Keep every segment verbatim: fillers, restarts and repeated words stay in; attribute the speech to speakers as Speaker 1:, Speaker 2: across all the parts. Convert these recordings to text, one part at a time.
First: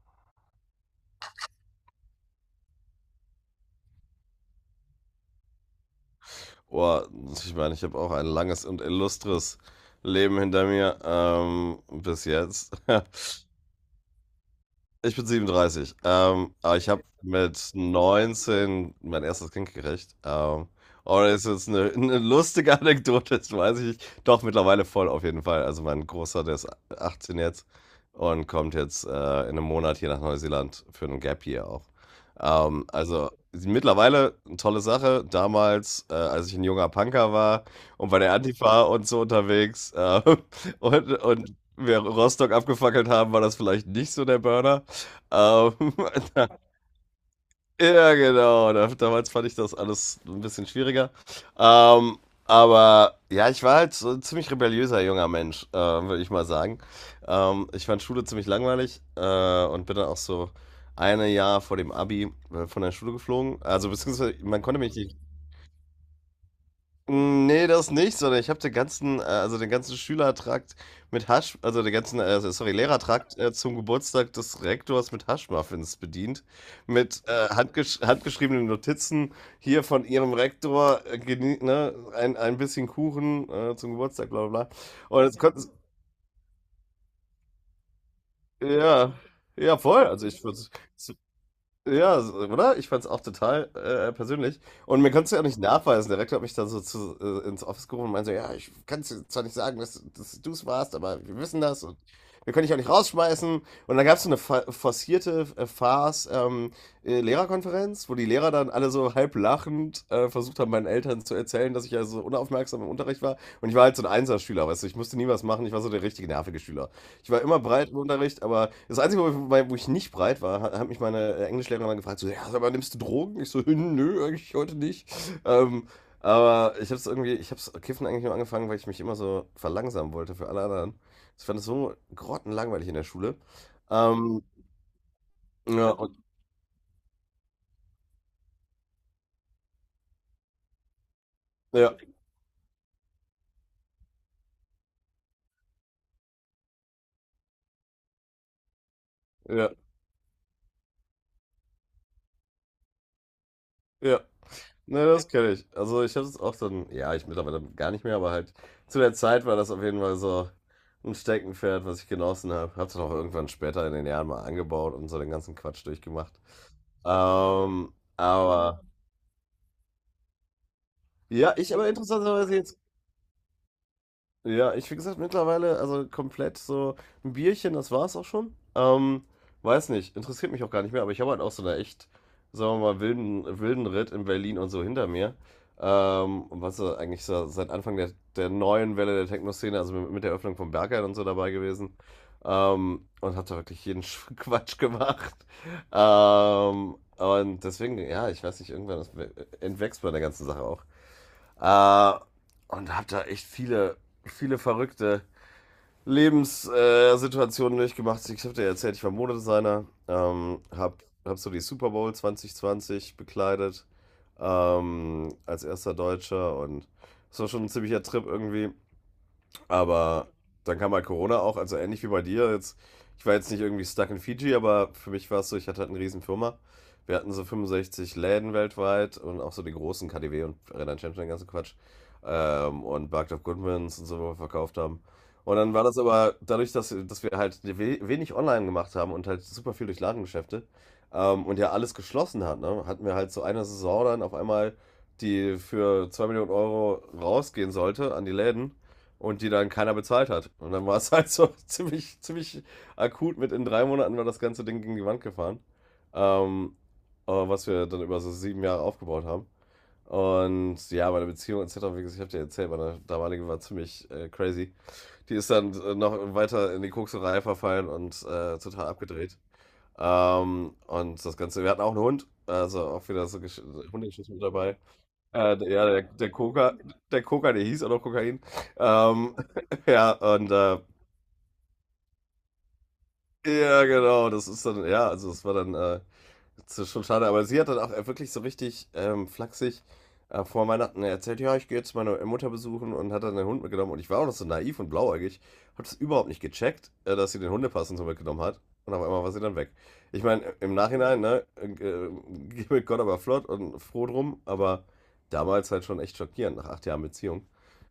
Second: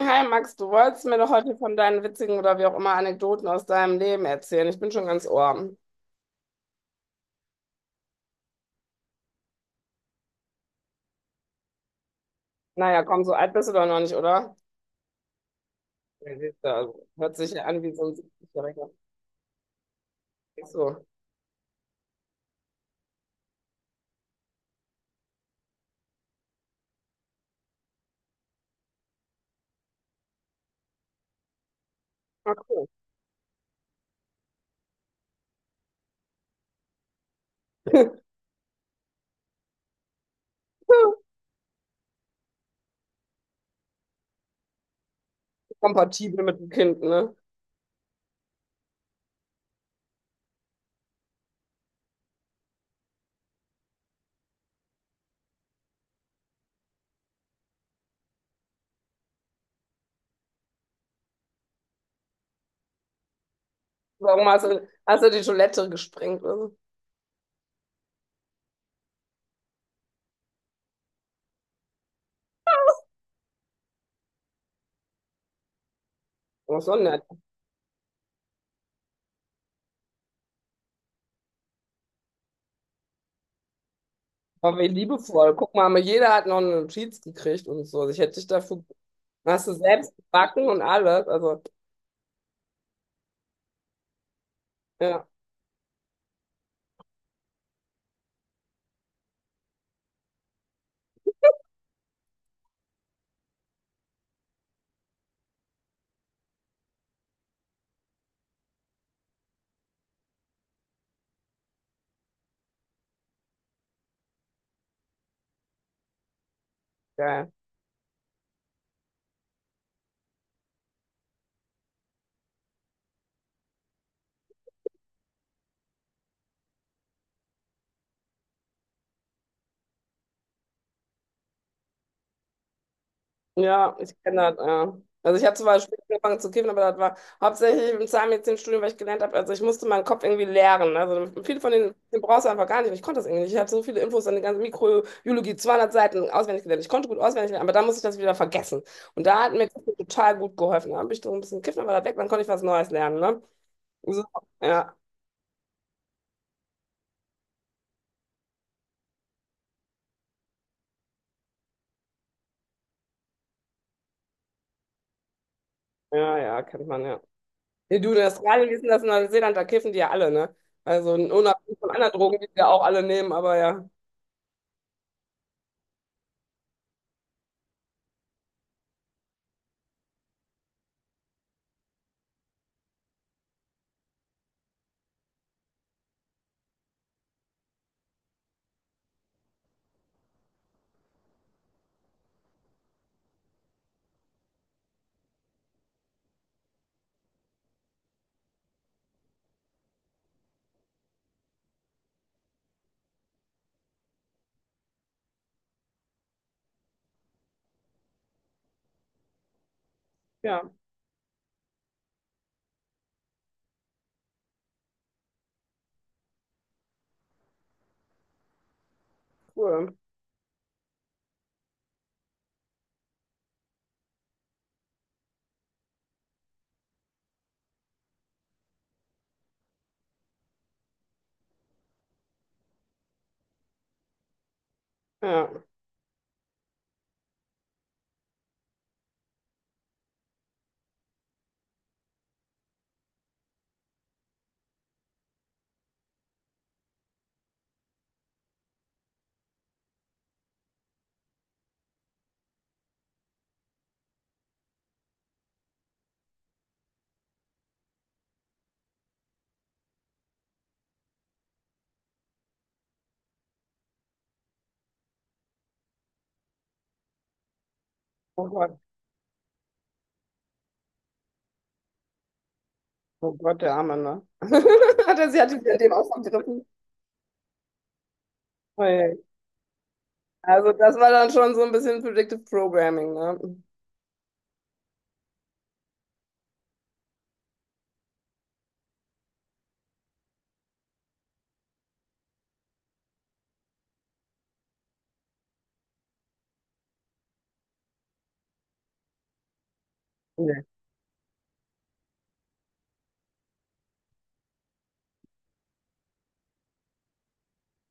Speaker 1: Hi Max, du wolltest mir doch heute von deinen witzigen oder wie auch immer Anekdoten aus deinem Leben erzählen. Ich bin schon ganz Ohr.
Speaker 2: Oh, ich meine, ich habe auch ein langes und illustres Leben hinter mir ähm, bis jetzt.
Speaker 1: Naja, komm, so alt bist du doch noch nicht, oder?
Speaker 2: Ich bin siebenunddreißig.
Speaker 1: Ja,
Speaker 2: Ähm,
Speaker 1: siehst du,
Speaker 2: aber ich habe
Speaker 1: also, hört sich
Speaker 2: mit
Speaker 1: ja an wie so ein siebzig. Ach
Speaker 2: neunzehn mein erstes Kind gekriegt. Ähm,
Speaker 1: so.
Speaker 2: oh, das ist jetzt eine, eine lustige Anekdote, das weiß ich nicht. Doch, mittlerweile voll auf jeden Fall. Also mein Großer, der ist achtzehn jetzt und kommt jetzt äh, in einem Monat hier nach Neuseeland für einen Gap Year auch.
Speaker 1: Ach
Speaker 2: Ähm,
Speaker 1: cool.
Speaker 2: also mittlerweile eine tolle Sache. Damals, äh, als ich ein junger Punker war und bei der Antifa und so unterwegs äh, und, und wir Rostock abgefackelt haben, war das vielleicht nicht so der Burner. Ähm,
Speaker 1: Kompatibel mit dem Kind, ne?
Speaker 2: ja, genau. Damals fand ich das alles ein bisschen schwieriger. Ähm, aber ja, ich war halt so ein ziemlich rebelliöser junger Mensch, äh, würde ich mal sagen. Ähm, ich fand Schule ziemlich langweilig äh, und bin dann auch so ein Jahr vor dem Abi äh, von der Schule geflogen. Also beziehungsweise
Speaker 1: Warum
Speaker 2: man
Speaker 1: hast
Speaker 2: konnte
Speaker 1: du,
Speaker 2: mich nicht
Speaker 1: hast du die Toilette gesprengt oder so?
Speaker 2: hm, ne, das nicht, sondern ich habe den ganzen äh, also, den ganzen Schülertrakt mit Hasch also, den ganzen, äh, also, sorry, Lehrertrakt, äh, zum Geburtstag des Rektors mit Haschmuffins bedient.
Speaker 1: Aber so nett.
Speaker 2: Mit, äh, handgesch handgeschriebenen Notizen hier von ihrem Rektor, äh, geni ne, ein ein bisschen Kuchen, äh, zum Geburtstag, bla bla bla.
Speaker 1: Aber wie
Speaker 2: Und jetzt
Speaker 1: liebevoll.
Speaker 2: konnten s
Speaker 1: Guck mal, jeder hat noch eine Notiz gekriegt und so. Also ich hätte dich dafür.
Speaker 2: ja,
Speaker 1: Hast du
Speaker 2: ja voll.
Speaker 1: selbst
Speaker 2: Also, ich würde
Speaker 1: gebacken und
Speaker 2: es
Speaker 1: alles. Also,
Speaker 2: ja, so, oder? Ich fand's auch total äh, persönlich. Und mir
Speaker 1: ja,
Speaker 2: konntest du ja nicht nachweisen. Der Rektor hat mich dann so zu, äh, ins Office gerufen und meinte so, ja, ich kann es zwar nicht sagen, dass, dass du es warst, aber wir wissen das und wir können dich auch nicht rausschmeißen. Und dann gab's so eine fa- forcierte äh, Farce ähm, äh, Lehrerkonferenz, wo die Lehrer dann alle so halb lachend äh, versucht haben, meinen Eltern zu erzählen, dass ich ja so unaufmerksam im Unterricht war. Und ich war halt so ein Einserschüler, weißt du, ich musste nie was machen, ich war so der richtige nervige Schüler. Ich war
Speaker 1: geil.
Speaker 2: immer breit im Unterricht, aber das Einzige, wo ich, wo ich nicht breit war, hat, hat mich meine Englischlehrerin mal gefragt, so, ja, aber nimmst du Drogen? Ich so, nö, eigentlich heute nicht. Ähm, aber ich hab's irgendwie, ich hab's Kiffen eigentlich nur angefangen, weil ich mich immer so verlangsamen wollte für alle anderen. Ich fand es so grottenlangweilig in der Schule.
Speaker 1: Ja, ich kenne
Speaker 2: Ähm,
Speaker 1: das, ja. Also ich habe zwar
Speaker 2: ja,
Speaker 1: spät
Speaker 2: und,
Speaker 1: angefangen zu kiffen, aber das war hauptsächlich im Zahnmedizinstudium, weil ich gelernt habe, also ich musste meinen Kopf irgendwie leeren, ne? Also viele von denen
Speaker 2: ja,
Speaker 1: den brauchst du einfach gar nicht. Und ich konnte das irgendwie nicht. Ich hatte so viele Infos, an die ganze Mikrobiologie, zweihundert Seiten auswendig gelernt. Ich konnte gut auswendig lernen, aber dann musste ich das wieder vergessen. Und da hat mir
Speaker 2: ja,
Speaker 1: Kiffen total gut geholfen. Da habe ich so ein bisschen kiffen, aber das weg, dann konnte ich was Neues lernen, ne?
Speaker 2: ja.
Speaker 1: So, ja,
Speaker 2: Ne, das kenne ich. Also ich habe es auch dann, ja, ich mittlerweile gar nicht mehr, aber halt zu der Zeit war das auf jeden Fall so ein Steckenpferd, was ich genossen habe. Hab's dann auch irgendwann später in den Jahren mal angebaut und so den ganzen Quatsch
Speaker 1: ja,
Speaker 2: durchgemacht.
Speaker 1: ja, kennt man, ja.
Speaker 2: Ähm,
Speaker 1: Nee, du, in Australien, wie ist
Speaker 2: aber
Speaker 1: denn das in Neuseeland? Da kiffen die ja alle, ne? Also
Speaker 2: ja, ich
Speaker 1: unabhängig
Speaker 2: aber
Speaker 1: von anderen Drogen, die die
Speaker 2: interessanterweise
Speaker 1: ja
Speaker 2: jetzt
Speaker 1: auch alle nehmen, aber ja.
Speaker 2: ja, ich, wie gesagt, mittlerweile, also komplett so ein Bierchen, das war's auch schon. Ähm, weiß nicht, interessiert mich auch gar nicht mehr, aber ich habe halt auch so eine echt, sagen wir mal, wilden, wilden Ritt in Berlin und so hinter mir. Ähm, was so eigentlich so seit Anfang der, der neuen Welle der Techno-Szene, also mit, mit der Öffnung von Berghain und so dabei gewesen. Ähm, und hab da wirklich jeden Sch- Quatsch gemacht. Ähm, und deswegen, ja, ich weiß nicht, irgendwann das entwächst bei der ganzen Sache auch. Äh, und habe da echt viele, viele verrückte Lebenssituationen durchgemacht. Ich habe dir ja erzählt, ich war Modedesigner, ähm,
Speaker 1: Ja,
Speaker 2: habe hab so die Super Bowl zweitausendzwanzig bekleidet ähm, als erster Deutscher und es war schon ein ziemlicher Trip irgendwie.
Speaker 1: cool.
Speaker 2: Aber dann kam halt Corona auch, also ähnlich wie bei dir. Jetzt, ich war jetzt nicht irgendwie stuck in Fiji, aber für mich war es so, ich hatte halt eine riesen Firma. Wir hatten so fünfundsechzig Läden weltweit und auch so die großen K D W und Renan Champion, den ganzen Quatsch. Ähm, und Barked of Goodmans und so, wo wir verkauft haben.
Speaker 1: Ja.
Speaker 2: Und dann war das aber dadurch, dass, dass wir halt we- wenig online gemacht haben und halt super viel durch Ladengeschäfte ähm, und ja alles geschlossen hat, ne, hatten wir halt so eine Saison dann auf einmal, die für zwei Millionen Euro rausgehen sollte an die Läden und die dann keiner bezahlt hat. Und dann war es halt so ziemlich, ziemlich akut mit in drei Monaten war das ganze Ding gegen die Wand gefahren. Ähm, äh, was wir dann über so sieben Jahre aufgebaut haben. Und ja, meine Beziehung et cetera, wie gesagt, ich habe dir erzählt, meine damalige war ziemlich äh, crazy. Die ist dann äh, noch weiter in die Kokserei verfallen und
Speaker 1: Oh
Speaker 2: äh,
Speaker 1: Gott,
Speaker 2: total abgedreht. Ähm, und das Ganze, wir hatten auch einen Hund, also auch wieder
Speaker 1: oh
Speaker 2: so
Speaker 1: Gott,
Speaker 2: Gesch-
Speaker 1: der Arme, ne?
Speaker 2: Hundegeschichten mit dabei.
Speaker 1: Hatte sie
Speaker 2: Äh,
Speaker 1: hatte sie an
Speaker 2: ja,
Speaker 1: dem
Speaker 2: der, der
Speaker 1: ausgegriffen.
Speaker 2: Koka, der Koka, der hieß auch noch Kokain.
Speaker 1: Ui.
Speaker 2: Ähm, ja, und
Speaker 1: Also
Speaker 2: äh,
Speaker 1: das war dann schon so ein bisschen Predictive Programming, ne?
Speaker 2: ja, genau, das ist dann, ja, also es war dann äh, das ist schon schade. Aber sie hat dann auch äh, wirklich so richtig ähm, flachsig äh, vor Weihnachten erzählt, ja, ich gehe jetzt meine Mutter besuchen und hat dann den Hund mitgenommen. Und ich war auch noch so naiv und blauäugig, habe das überhaupt nicht gecheckt, äh, dass sie den Hundepass und so mitgenommen hat. Und auf einmal war sie dann weg. Ich meine,
Speaker 1: Ja.
Speaker 2: im Nachhinein, ne, äh, äh, geh mit Gott aber flott und froh drum, aber damals halt schon echt schockierend, nach acht Jahren Beziehung.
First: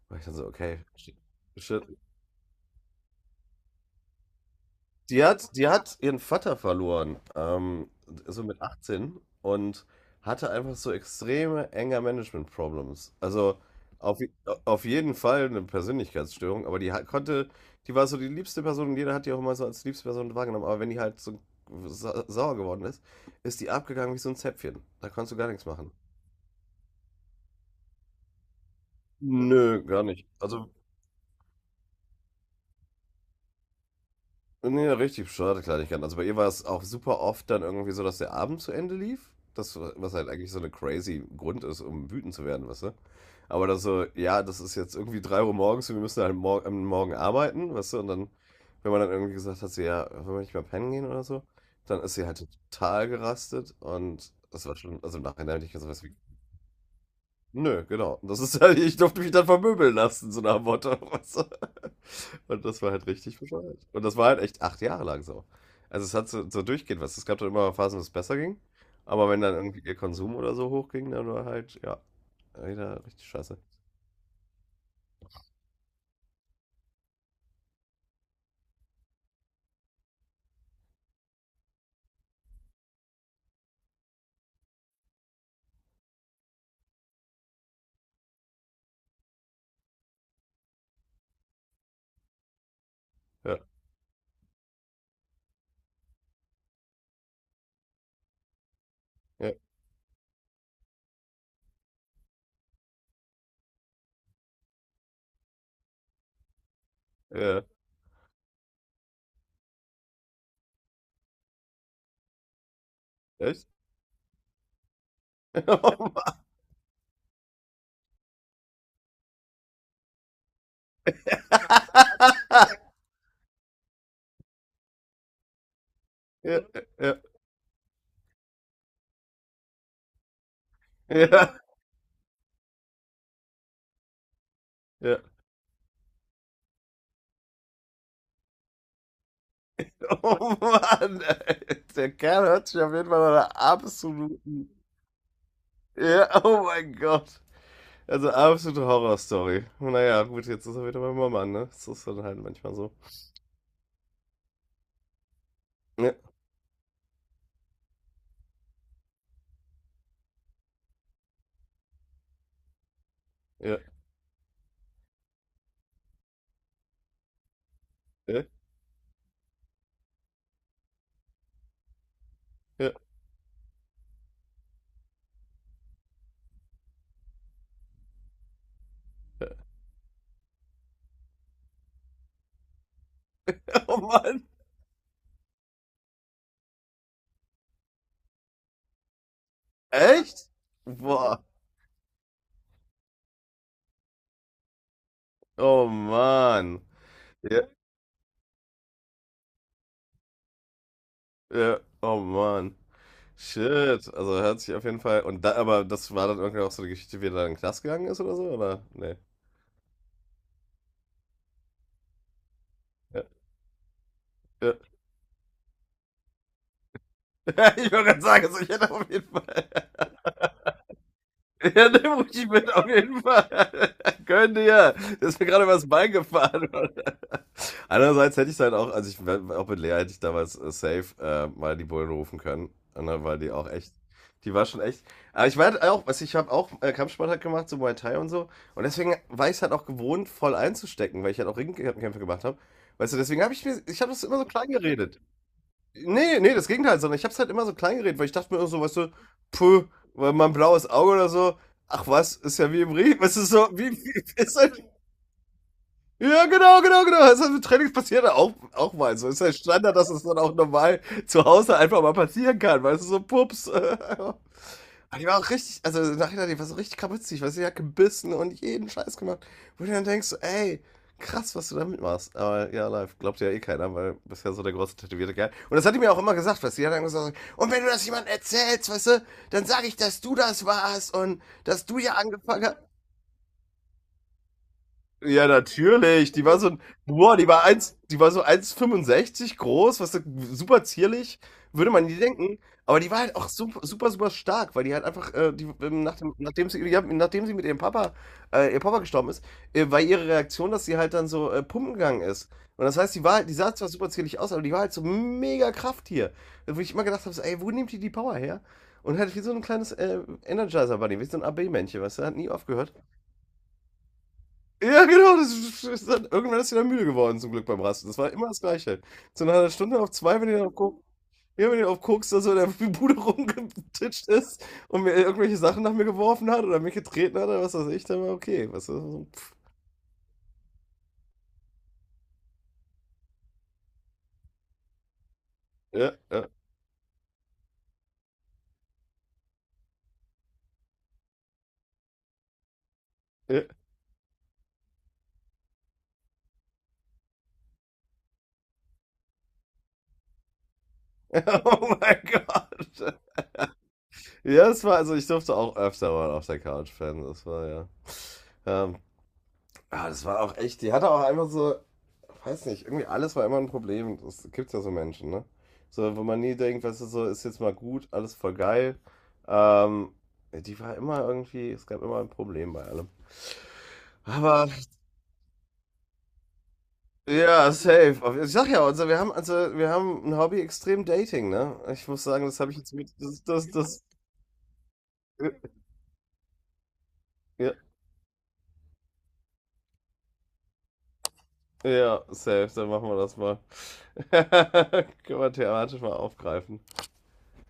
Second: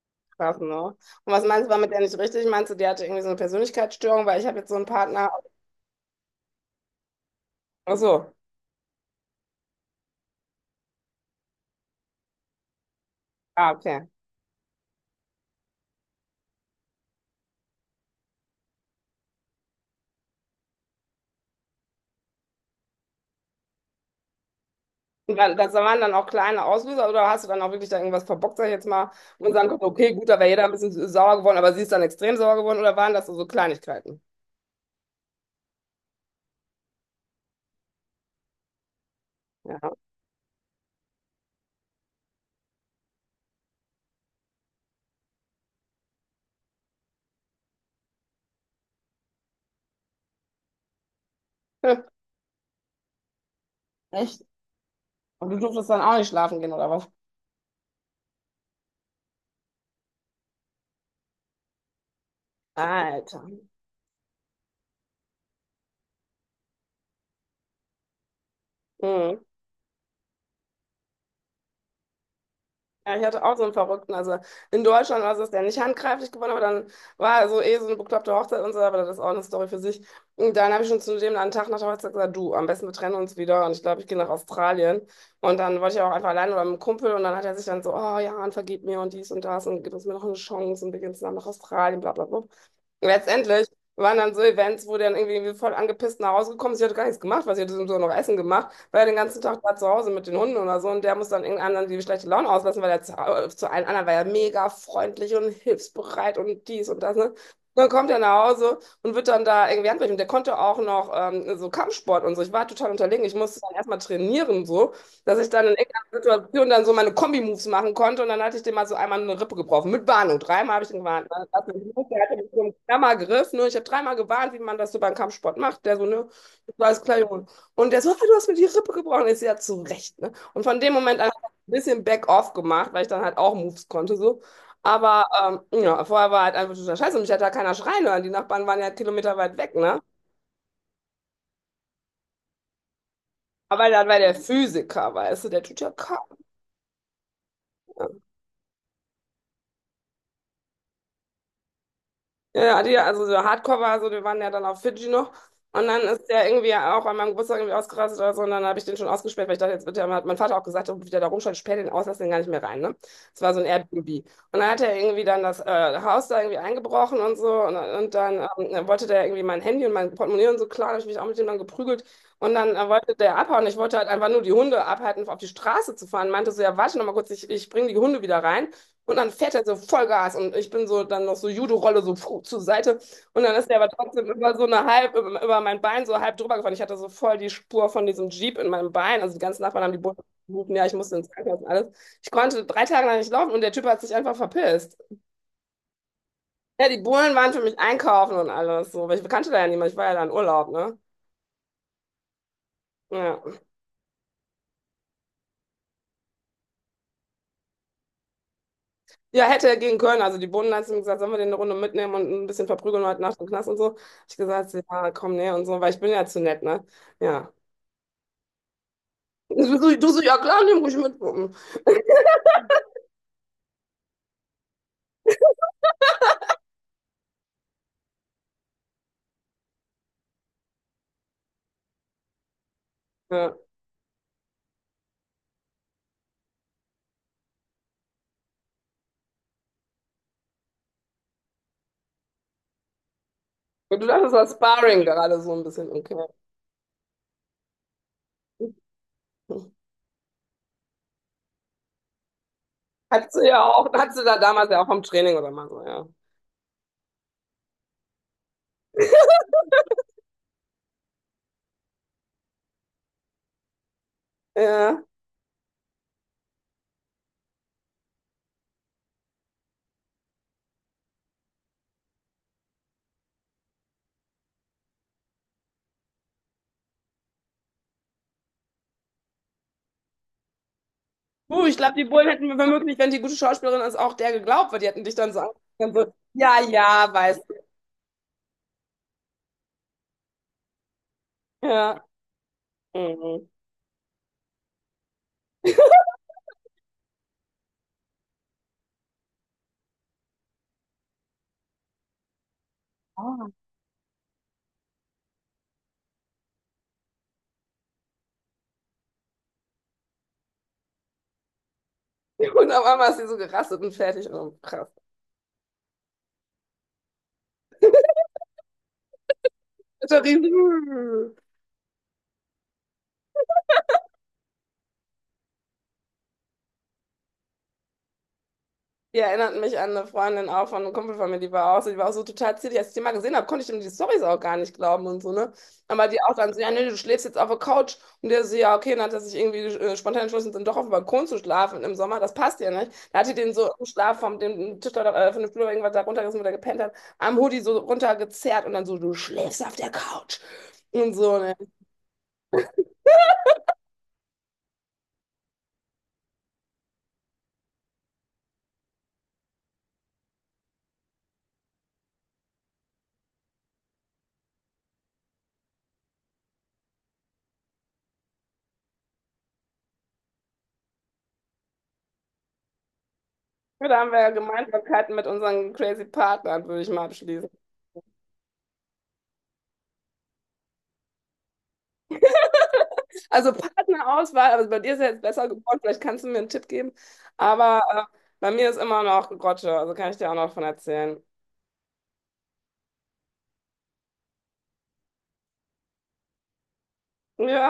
Speaker 2: War ich dann so,
Speaker 1: Krass, ne?
Speaker 2: okay.
Speaker 1: Und
Speaker 2: Shit.
Speaker 1: was meinst du, war
Speaker 2: Shit.
Speaker 1: mit der nicht richtig? Meinst du, die hatte irgendwie so eine Persönlichkeitsstörung, weil ich habe jetzt so einen
Speaker 2: Die
Speaker 1: Partner.
Speaker 2: hat, die hat ihren Vater verloren, ähm,
Speaker 1: Ach so.
Speaker 2: so mit achtzehn und hatte einfach so extreme Anger-Management-Problems. Also
Speaker 1: Ah, okay.
Speaker 2: auf, auf jeden Fall eine Persönlichkeitsstörung, aber die hat, konnte, die war so die liebste Person und jeder hat die auch immer so als liebste Person wahrgenommen. Aber wenn die halt so sa sauer geworden ist, ist die abgegangen wie so ein Zäpfchen. Da konntest
Speaker 1: Und
Speaker 2: du gar
Speaker 1: dann,
Speaker 2: nichts
Speaker 1: das
Speaker 2: machen.
Speaker 1: waren dann auch kleine Auslöser oder hast du, dann auch wirklich da irgendwas verbockt, sag ich jetzt mal, und sagen,
Speaker 2: Nö,
Speaker 1: konntest,
Speaker 2: gar
Speaker 1: okay,
Speaker 2: nicht.
Speaker 1: gut, da wäre jeder
Speaker 2: Also
Speaker 1: ein bisschen sauer geworden, aber sie ist dann extrem sauer geworden oder waren das so, so Kleinigkeiten?
Speaker 2: nee, richtig schade Kleinigkeiten. Also bei ihr war es auch super oft dann irgendwie so, dass der Abend zu Ende lief. Das,
Speaker 1: Ja.
Speaker 2: was halt eigentlich so eine crazy Grund ist, um wütend zu werden, weißt du? Aber dann so, ja, das ist jetzt irgendwie drei Uhr morgens und wir müssen halt mor am Morgen arbeiten, weißt du? Und dann, wenn man dann irgendwie gesagt hat, so, ja, wollen wir nicht mal pennen gehen oder so, dann ist sie halt total gerastet und
Speaker 1: Echt?
Speaker 2: das war schon, also im
Speaker 1: Und
Speaker 2: Nachhinein
Speaker 1: du
Speaker 2: hätte ich
Speaker 1: durftest
Speaker 2: gesagt,
Speaker 1: dann
Speaker 2: was wie,
Speaker 1: auch nicht schlafen gehen, oder was?
Speaker 2: nö, genau. Und das ist halt, ich durfte mich dann vermöbeln lassen, so nach dem Motto, weißt du? Und das war halt richtig
Speaker 1: Alter.
Speaker 2: bescheuert. Und das war halt echt acht Jahre lang so. Also es hat so, so durchgehend was. Es gab dann immer Phasen, wo es besser ging. Aber wenn
Speaker 1: Mhm.
Speaker 2: dann irgendwie ihr Konsum oder so hochging, dann war halt, ja, wieder
Speaker 1: Ja, ich
Speaker 2: richtig
Speaker 1: hatte auch
Speaker 2: scheiße.
Speaker 1: so einen Verrückten. Also in Deutschland war es, dass der nicht handgreiflich geworden, aber dann war so eh so eine bekloppte Hochzeit und so, aber das ist auch eine Story für sich. Und dann habe ich schon zu dem einen Tag nach der Hochzeit gesagt, du, am besten wir trennen uns wieder und ich glaube, ich gehe nach Australien. Und dann wollte ich auch einfach alleine oder mit einem Kumpel, und dann hat er sich dann so, oh ja, und vergib mir und dies und das und gib uns mir noch eine Chance und wir gehen zusammen nach Australien, bla bla bla.
Speaker 2: Ja,
Speaker 1: Letztendlich waren dann so Events, wo der dann irgendwie voll angepisst nach Hause gekommen ist. Sie hatte gar nichts gemacht, weil sie hatte so so noch Essen gemacht, weil er den ganzen
Speaker 2: ja,
Speaker 1: Tag da zu Hause mit den Hunden oder so, und der muss dann irgendeinem die schlechte Laune auslassen, weil er zu, äh, zu allen anderen war ja mega freundlich und hilfsbereit und dies und das, ne? Und
Speaker 2: ja. Ja.
Speaker 1: dann kommt er nach Hause und wird dann da irgendwie handgreiflich. Und der konnte auch noch ähm, so Kampfsport und so. Ich war total unterlegen. Ich musste
Speaker 2: Echt?
Speaker 1: dann erstmal trainieren, so, dass ich dann in
Speaker 2: Oh
Speaker 1: irgendeiner
Speaker 2: Mann.
Speaker 1: Situation dann so meine Kombi-Moves machen konnte. Und dann hatte ich dem mal so einmal eine Rippe gebrochen. Mit Warnung. Dreimal habe ich ihn gewarnt. Dann hat er mich gewusst, der hatte mich so einen Klammergriff. Ne? Ich habe dreimal gewarnt, wie man das so beim Kampfsport macht. Der so, ne,
Speaker 2: Ja,
Speaker 1: das war alles klar,
Speaker 2: ja,
Speaker 1: Junge. Und der so, ah, du hast mir die Rippe gebrochen. Ich so, ja, zu Recht, ne? Und von dem Moment an hab
Speaker 2: ja,
Speaker 1: ich ein bisschen Back-off gemacht, weil ich dann halt auch Moves konnte, so.
Speaker 2: ja.
Speaker 1: Aber ähm, ja, vorher war halt einfach total scheiße, und mich hat da keiner schreien hören. Die Nachbarn waren ja kilometerweit weg, ne?
Speaker 2: Oh Mann, ey. Der Kerl hört sich auf jeden Fall nach einer
Speaker 1: Aber dann war der
Speaker 2: absoluten.
Speaker 1: Physiker, weißt du, der tut ja kaum,
Speaker 2: Ja, oh mein Gott.
Speaker 1: ne?
Speaker 2: Also absolute Horrorstory. Naja, gut, jetzt ist er wieder bei meinem Mann, ne? Das ist dann halt
Speaker 1: Ja,
Speaker 2: manchmal
Speaker 1: ja,
Speaker 2: so.
Speaker 1: die, also so Hardcore war so, wir waren ja dann auf Fidschi noch. Und dann
Speaker 2: Ja.
Speaker 1: ist der irgendwie auch an meinem Geburtstag irgendwie ausgerastet oder so. Und dann habe ich den schon ausgesperrt, weil ich dachte, jetzt wird der, hat mein Vater auch gesagt, oh, wie der da rumschaut, sperr den aus, lass den gar nicht mehr rein, ne? Das war so ein
Speaker 2: Ja,
Speaker 1: Airbnb. Und dann hat er irgendwie dann das äh, Haus da irgendwie eingebrochen und so. Und, und
Speaker 2: ja,
Speaker 1: dann ähm, wollte der irgendwie mein Handy und mein Portemonnaie und so, klar. Da habe ich mich auch mit dem dann geprügelt. Und dann äh,
Speaker 2: ja.
Speaker 1: wollte der abhauen. Ich wollte halt einfach nur die Hunde abhalten, auf die Straße zu fahren. Meinte so, ja, warte noch mal kurz, ich, ich bringe die Hunde wieder rein. Und dann fährt er so Vollgas und ich bin so dann noch so Judo-Rolle so puh, zur Seite. Und dann ist er aber
Speaker 2: Oh
Speaker 1: trotzdem
Speaker 2: Mann.
Speaker 1: über so eine halb, über, über mein Bein so halb drüber gefahren. Ich hatte so voll die Spur von diesem Jeep in meinem Bein. Also die ganzen Nachbarn haben die Bullen
Speaker 2: Echt?
Speaker 1: gerufen, ja, ich musste ins
Speaker 2: Boah.
Speaker 1: Krankenhaus und alles. Ich konnte drei Tage lang nicht laufen und der Typ hat sich einfach verpisst.
Speaker 2: Oh Mann.
Speaker 1: Ja, die Bullen waren für
Speaker 2: Ja,
Speaker 1: mich einkaufen und alles so, weil ich kannte da ja niemand, ich war ja da in Urlaub, ne?
Speaker 2: ja. Oh Mann.
Speaker 1: Ja.
Speaker 2: Shit. Also hört sich auf jeden Fall. Und da, aber das war dann irgendwie auch so eine Geschichte, wie er dann in den Knast gegangen ist oder so, oder? Nee.
Speaker 1: Ja, hätte er gehen können. Also die Bullen hat zu mir gesagt, sollen wir den eine Runde mitnehmen und ein bisschen verprügeln heute
Speaker 2: Ja,
Speaker 1: Nacht im Knast und so. Ich gesagt,
Speaker 2: ja.
Speaker 1: ja, komm, nee und so, weil ich bin ja zu nett, ne? Ja.
Speaker 2: Ich wollte gerade sagen, also ich hätte auf jeden Fall.
Speaker 1: Du, du so, ja klar, nimm ruhig mit.
Speaker 2: Ja, nimm ruhig mit, auf jeden Fall. Gönn dir. Das ist mir gerade übers Bein gefahren. Andererseits hätte ich halt auch, also ich, wär- auch mit Lea hätte ich damals äh, safe äh, mal die Bullen rufen können. Und dann war die
Speaker 1: Ja.
Speaker 2: auch echt, die war schon echt. Aber ich war halt auch, also ich habe auch äh, Kampfsport halt gemacht, so Muay Thai und so. Und deswegen war ich es halt auch gewohnt, voll einzustecken, weil ich halt auch Ringkämpfe gemacht habe. Weißt du, deswegen habe ich mir,
Speaker 1: Und
Speaker 2: ich
Speaker 1: du
Speaker 2: habe das
Speaker 1: dachtest,
Speaker 2: immer so
Speaker 1: das
Speaker 2: klein
Speaker 1: war Sparring
Speaker 2: geredet.
Speaker 1: gerade so ein bisschen. Okay.
Speaker 2: Nee, nee, das Gegenteil, sondern ich hab's halt immer so klein geredet, weil ich dachte mir immer so, weißt du, puh, weil mein blaues Auge oder so, ach was, ist ja wie im Regen,
Speaker 1: Hattest
Speaker 2: weißt du,
Speaker 1: sie ja
Speaker 2: so,
Speaker 1: auch,
Speaker 2: wie,
Speaker 1: hattest
Speaker 2: wie
Speaker 1: sie da
Speaker 2: ist
Speaker 1: damals ja
Speaker 2: halt,
Speaker 1: auch vom Training oder mal so, ja.
Speaker 2: ja, genau, genau, genau, das ist halt mit Trainings passiert ja auch, auch mal so, ist halt Standard, dass es dann auch normal zu Hause einfach mal passieren kann, weißt du, so, pups, äh, aber
Speaker 1: Ja.
Speaker 2: die war auch richtig, also nachher, die war so richtig kaputzig, weil sie hat gebissen und jeden Scheiß gemacht. Wo du dann denkst, so, ey, krass, was du damit machst. Aber ja, live, glaubt ja eh keiner, weil du bist ja so der große tätowierte Kerl. Und das hat die mir auch immer gesagt, weißt du, die hat dann gesagt, und wenn du das jemandem erzählst, weißt du, dann sag ich, dass du das warst und
Speaker 1: Uh, ich
Speaker 2: dass
Speaker 1: glaube,
Speaker 2: du
Speaker 1: die
Speaker 2: ja
Speaker 1: Bullen hätten mir
Speaker 2: angefangen hast.
Speaker 1: womöglich, wenn die gute Schauspielerin ist, auch der geglaubt, weil die hätten dich dann so
Speaker 2: Ja,
Speaker 1: angeguckt. So,
Speaker 2: natürlich. Die
Speaker 1: ja,
Speaker 2: war so, ein-
Speaker 1: ja,
Speaker 2: boah,
Speaker 1: weißt
Speaker 2: die war eins, die war so eins Komma fünfundsechzig groß, was so super zierlich,
Speaker 1: du.
Speaker 2: würde
Speaker 1: Ja.
Speaker 2: man nie denken. Aber die war halt
Speaker 1: Mhm.
Speaker 2: auch super, super, super stark, weil die halt einfach, äh, die, ähm, nach dem, nachdem sie, ja, nachdem sie mit ihrem Papa, äh, ihr Papa gestorben ist, äh, war ihre Reaktion, dass sie halt dann so äh, pumpen gegangen ist. Und das heißt, die war, halt- die sah zwar super zierlich aus, aber die war halt so mega Krafttier. Wo ich immer gedacht habe, so, ey, wo nimmt die die Power her? Und halt wie so ein kleines äh, Energizer-Bunny, wie so ein A B-Männchen, weißt du, hat nie
Speaker 1: Und auf
Speaker 2: aufgehört.
Speaker 1: einmal ist sie so gerastet und fertig. Oh, krass.
Speaker 2: Ja, genau. Das ist, ist dann, irgendwann ist sie dann müde geworden, zum Glück beim Rasten. Das war immer das Gleiche. Zu einer halben Stunde
Speaker 1: Ist
Speaker 2: auf
Speaker 1: doch
Speaker 2: zwei, wenn
Speaker 1: riesig.
Speaker 2: ihr auf Koks, ja, wenn ihr auf Koks da so in der Bude rumgetitscht ist und mir irgendwelche Sachen nach mir geworfen hat oder mich getreten hat oder was weiß ich, dann war okay. Was,
Speaker 1: Die
Speaker 2: pff,
Speaker 1: erinnert mich an eine Freundin auch von einem Kumpel von mir, die war auch so, die war auch so total zierlich. Als ich die mal gesehen habe, konnte ich dem die Storys auch gar nicht glauben und so, ne? Aber
Speaker 2: ja,
Speaker 1: die auch
Speaker 2: ja,
Speaker 1: dann so, ja, nee, du schläfst jetzt auf der Couch. Und der so, ja, okay, dann hat er sich irgendwie äh, spontan entschlossen, dann doch auf dem Balkon zu schlafen im Sommer. Das passt ja nicht. Da hat die den
Speaker 2: ja.
Speaker 1: so im Schlaf vom dem Tisch da, äh, von dem Flur irgendwas da runtergerissen, wo der gepennt hat, am Hoodie so runtergezerrt und dann so, du schläfst auf der Couch. Und so, ne?
Speaker 2: Oh mein Gott. Ja, das war, also ich durfte auch öfter mal auf der Couch pennen. Das war ja. Ähm, ah, das war auch echt, die hatte auch einfach so, weiß nicht, irgendwie alles war immer ein Problem. Das gibt's ja so Menschen, ne? So, wo man nie denkt, weißt du, so ist jetzt mal gut, alles voll geil. Ähm, ja, die war immer irgendwie, es gab immer ein Problem bei allem.
Speaker 1: Ja, da haben wir ja
Speaker 2: Aber
Speaker 1: Gemeinsamkeiten mit unseren crazy Partnern, würde ich mal abschließen.
Speaker 2: ja, safe. Ich sag ja, also wir haben, also wir haben ein Hobby extrem Dating, ne? Ich muss sagen, das habe ich jetzt mit, das,
Speaker 1: Also
Speaker 2: das, das,
Speaker 1: Partnerauswahl, also bei dir ist ja jetzt besser geworden, vielleicht kannst du mir einen Tipp geben.
Speaker 2: ja,
Speaker 1: Aber äh, bei mir ist immer noch Grotte, also kann ich dir auch noch von erzählen.
Speaker 2: ja, safe, dann machen wir das mal. Können wir thematisch mal aufgreifen.
Speaker 1: Ja.